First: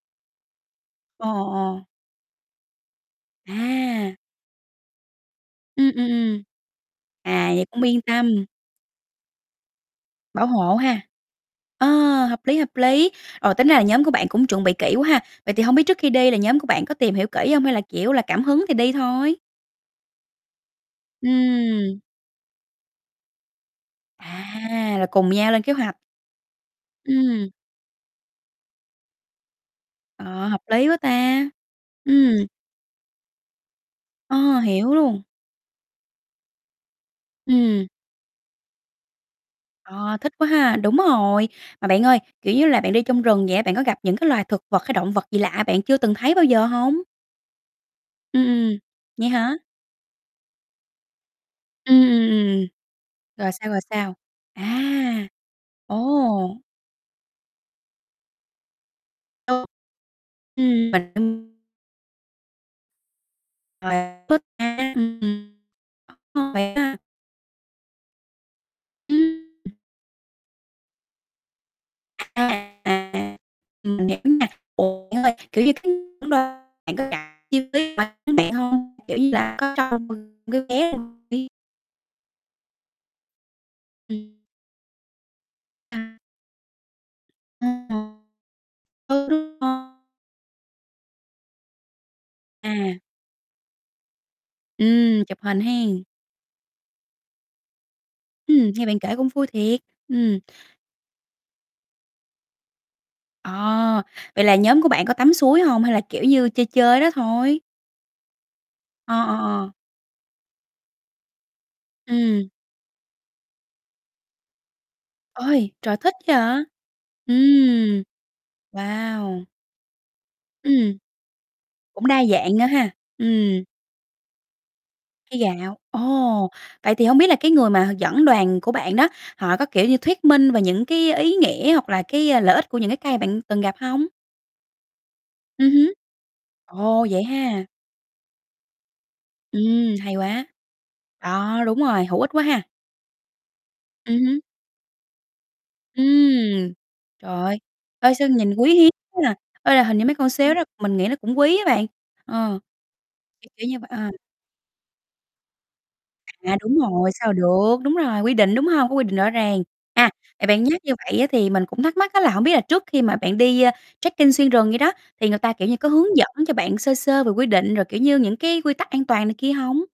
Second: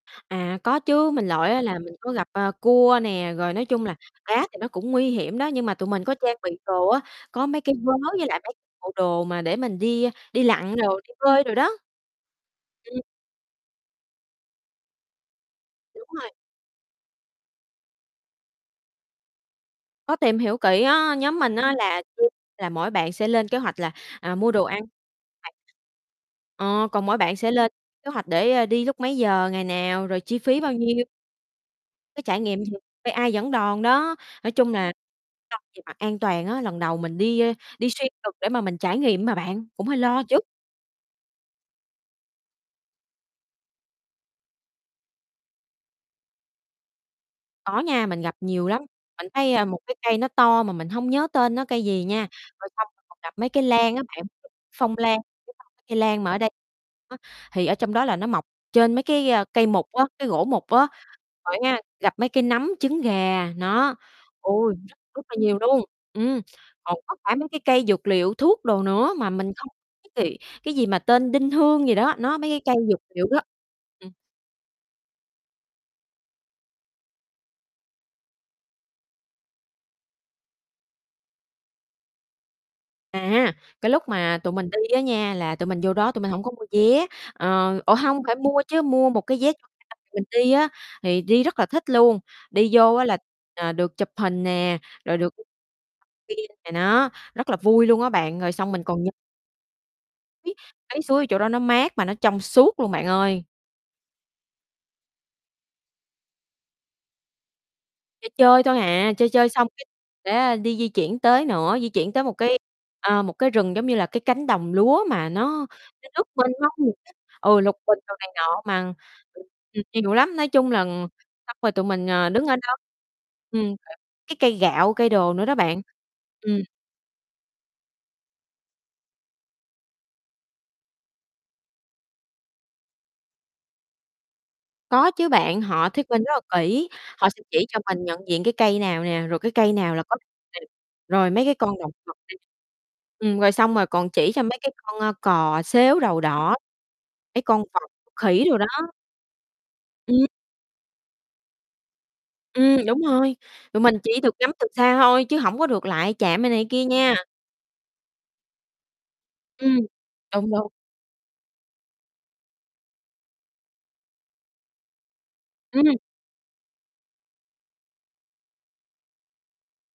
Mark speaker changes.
Speaker 1: À, có chứ,
Speaker 2: Ờ,
Speaker 1: mình lội á là
Speaker 2: ờ.
Speaker 1: mình có gặp, à, cua nè, rồi nói chung là
Speaker 2: À.
Speaker 1: cá thì nó cũng nguy hiểm đó, nhưng mà tụi
Speaker 2: Ừm,
Speaker 1: mình
Speaker 2: ừm,
Speaker 1: có trang
Speaker 2: ừm.
Speaker 1: bị đồ á, có
Speaker 2: À,
Speaker 1: mấy
Speaker 2: vậy
Speaker 1: cái
Speaker 2: cũng
Speaker 1: vớ
Speaker 2: yên
Speaker 1: với lại
Speaker 2: tâm.
Speaker 1: mấy bộ đồ mà để mình đi đi
Speaker 2: Bảo hộ
Speaker 1: lặn đồ,
Speaker 2: ha.
Speaker 1: đi bơi đồ đó.
Speaker 2: Ờ, hợp lý, hợp
Speaker 1: Ừm.
Speaker 2: lý, rồi tính ra là nhóm của bạn cũng chuẩn bị kỹ quá ha, vậy thì hông biết trước
Speaker 1: Đúng
Speaker 2: khi
Speaker 1: rồi.
Speaker 2: đi là nhóm của bạn có tìm hiểu kỹ hông, hay là, kiểu là, cảm hứng thì đi thôi?
Speaker 1: Có tìm hiểu kỹ á, nhóm mình á
Speaker 2: Ừm.
Speaker 1: là là mỗi bạn sẽ lên kế hoạch là, à, mua đồ ăn,
Speaker 2: À, là cùng nhau lên kế hoạch.
Speaker 1: ờ, còn mỗi bạn sẽ
Speaker 2: Ừm.
Speaker 1: lên kế hoạch để, ơ, đi lúc mấy giờ, ngày nào, rồi chi
Speaker 2: Ờ,
Speaker 1: phí
Speaker 2: hợp
Speaker 1: bao
Speaker 2: lý quá
Speaker 1: nhiêu
Speaker 2: ta,
Speaker 1: có trải
Speaker 2: ừm.
Speaker 1: nghiệm gì? Phải ai dẫn đoàn đó, nói
Speaker 2: Ờ,
Speaker 1: chung là
Speaker 2: hiểu luôn.
Speaker 1: [unintelligible] về mặt an toàn á, lần đầu mình đi, ơ,
Speaker 2: Ừm.
Speaker 1: đi xuyên rừng để mà mình trải nghiệm mà bạn, cũng hơi
Speaker 2: Ờ,
Speaker 1: lo
Speaker 2: thích
Speaker 1: chứ.
Speaker 2: quá ha, đúng rồi, mà bạn ơi, kiểu như là, bạn đi trong rừng vậy á, bạn có gặp những cái loài thực vật hay động vật gì lạ bạn chưa từng thấy bao giờ hông?
Speaker 1: Có nha, mình gặp
Speaker 2: Ừm,
Speaker 1: nhiều
Speaker 2: ừm,
Speaker 1: lắm. Mình
Speaker 2: vậy hả?
Speaker 1: thấy, a, một cái cây nó to mà mình hông nhớ tên nó cây
Speaker 2: Ừm,
Speaker 1: gì nha,
Speaker 2: ừm, ừm,
Speaker 1: rồi xong rồi còn gặp mấy
Speaker 2: rồi
Speaker 1: cái
Speaker 2: sao, rồi
Speaker 1: lan á
Speaker 2: sao?
Speaker 1: bạn,
Speaker 2: À,
Speaker 1: phong lan, cây lan mà ở đây
Speaker 2: ồ!
Speaker 1: á, thì ở trong đó là nó mọc trên mấy cái, a,
Speaker 2: Ừm.
Speaker 1: cây mục á, cái gỗ mục á.
Speaker 2: Ừm
Speaker 1: Rồi
Speaker 2: [unintelligible]
Speaker 1: á nha, gặp mấy cái nấm, trứng gà, nó,
Speaker 2: Và thích
Speaker 1: ôi,
Speaker 2: ăn,
Speaker 1: rất rất là nhiều luôn,
Speaker 2: đúng
Speaker 1: ừm,
Speaker 2: hông bạn
Speaker 1: còn
Speaker 2: ha?
Speaker 1: có cả mấy cái cây dược liệu, thuốc đồ nữa mà mình không
Speaker 2: Ừm.
Speaker 1: [unintelligible] cái gì mà tên Đinh Hương gì đó, nó mấy cái cây dược liệu
Speaker 2: À,
Speaker 1: đó,
Speaker 2: mình
Speaker 1: ừm.
Speaker 2: hiểu nha. Ủa, bạn ơi, kiểu như, c [unintelligible] bạn có cảm [unintelligible] đến bạn hông? Kiểu như là, có cho m cái vé mình đi
Speaker 1: À, cái lúc mà
Speaker 2: Ừm.
Speaker 1: tụi mình đi á nha là tụi mình vô đó
Speaker 2: À.
Speaker 1: tụi mình hổng có mua vé, ờ ủa,
Speaker 2: [unintelligible]
Speaker 1: hông, phải mua chứ, mua một
Speaker 2: Ừ,
Speaker 1: cái vé
Speaker 2: đúng rồi.
Speaker 1: [unintelligible] mình đi á, thì đi rất là thích luôn. Đi vô
Speaker 2: À.
Speaker 1: á là, ờ, được chụp hình nè, rồi
Speaker 2: Ừm,
Speaker 1: được
Speaker 2: chụp
Speaker 1: [unintelligible]
Speaker 2: hình hen.
Speaker 1: kia này nó, rất là vui luôn á bạn, rồi xong
Speaker 2: Ừm,
Speaker 1: mình
Speaker 2: nghe bạn
Speaker 1: còn nh
Speaker 2: kể cũng vui thiệt, ừm.
Speaker 1: Cái suối ở chỗ đó nó mát mà nó trong suốt luôn bạn ơi.
Speaker 2: Ờ, vậy là nhóm của bạn có tắm suối hông hay là, kiểu như, chơi chơi ở đó thôi?
Speaker 1: Chơi chơi thôi à,
Speaker 2: Ờ,
Speaker 1: chơi
Speaker 2: ờ,
Speaker 1: chơi xong
Speaker 2: ờ.
Speaker 1: cái sẽ đi di chuyển tới nữa, di chuyển tới một
Speaker 2: Ừm.
Speaker 1: cái, à, một cái rừng giống như là cái cánh đồng lúa mà nó
Speaker 2: Ôi, trời,
Speaker 1: nó
Speaker 2: thích
Speaker 1: nước mênh
Speaker 2: vậy!
Speaker 1: mông, ừ, lục bình
Speaker 2: Ừm,
Speaker 1: đồ này nọ mà,
Speaker 2: wow!
Speaker 1: ừm, nhiều lắm, nói chung là
Speaker 2: Ừm,
Speaker 1: xong rồi tụi
Speaker 2: cũng
Speaker 1: mình,
Speaker 2: đa
Speaker 1: ờ, đứng ở
Speaker 2: dạng nữa
Speaker 1: đó,
Speaker 2: ha, ừm.
Speaker 1: ừm, cái cây gạo, cây đồ
Speaker 2: Cây
Speaker 1: nữa đó
Speaker 2: gạo,
Speaker 1: bạn,
Speaker 2: ồ!
Speaker 1: ừm.
Speaker 2: Vậy thì hông biết là cái người mà h dẫn đoàn của bạn đó, họ có, kiểu như, thuyết minh về những cái ý nghĩa hoặc là cái, ơ, lợi ích của những cái cây mà bạn từng gặp hông?
Speaker 1: Có chứ bạn,
Speaker 2: Ừm
Speaker 1: họ
Speaker 2: hứ.
Speaker 1: thuyết minh rất là kỹ,
Speaker 2: Ồ, vậy
Speaker 1: họ sẽ
Speaker 2: ha!
Speaker 1: chỉ cho mình nhận diện cái cây nào nè, rồi cái cây
Speaker 2: Ừm,
Speaker 1: nào là
Speaker 2: hay
Speaker 1: có [unintelligible]
Speaker 2: quá!
Speaker 1: rồi mấy cái
Speaker 2: Đó,
Speaker 1: con
Speaker 2: đúng
Speaker 1: động
Speaker 2: rồi,
Speaker 1: vật
Speaker 2: hữu ích
Speaker 1: [unintelligible]
Speaker 2: quá ha!
Speaker 1: ừm, rồi xong rồi còn
Speaker 2: Ừm
Speaker 1: chỉ
Speaker 2: hứ.
Speaker 1: cho mấy cái con, ơ, cò, sếu đầu đỏ,
Speaker 2: Ừm, trời
Speaker 1: mấy
Speaker 2: ơi,
Speaker 1: con vật,
Speaker 2: ê, sao
Speaker 1: khỉ
Speaker 2: nhìn
Speaker 1: đồ đó.
Speaker 2: quý hiếm quá à. Ê, là hình như mấy
Speaker 1: Ừm.
Speaker 2: con sếu đó mình nghĩ nó cũng quý á bạn, ờ,
Speaker 1: Ừm, đúng rồi,
Speaker 2: kiểu, kiểu như
Speaker 1: tụi
Speaker 2: vậy,
Speaker 1: mình
Speaker 2: à.
Speaker 1: chỉ được ngắm từ xa thôi, chứ hổng có được lại chạm rồi
Speaker 2: À,
Speaker 1: này
Speaker 2: đúng
Speaker 1: kia
Speaker 2: rồi,
Speaker 1: nha.
Speaker 2: sao được. Đúng rồi, quy định, đúng hông? Có quy định rõ ràng,
Speaker 1: Ừm,
Speaker 2: à, thì
Speaker 1: đúng,
Speaker 2: bạn
Speaker 1: đúng.
Speaker 2: nhắc như vậy á thì mình cũng thắc mắc á là hổng biết là trước khi mà bạn đi, ơ, trekking xuyên rừng vậy đó, thì người ta, kiểu như, có
Speaker 1: Ừm.
Speaker 2: hướng dẫn cho bạn sơ sơ về quy định rồi, kiểu như, những cái quy tắc an toàn này kia hông?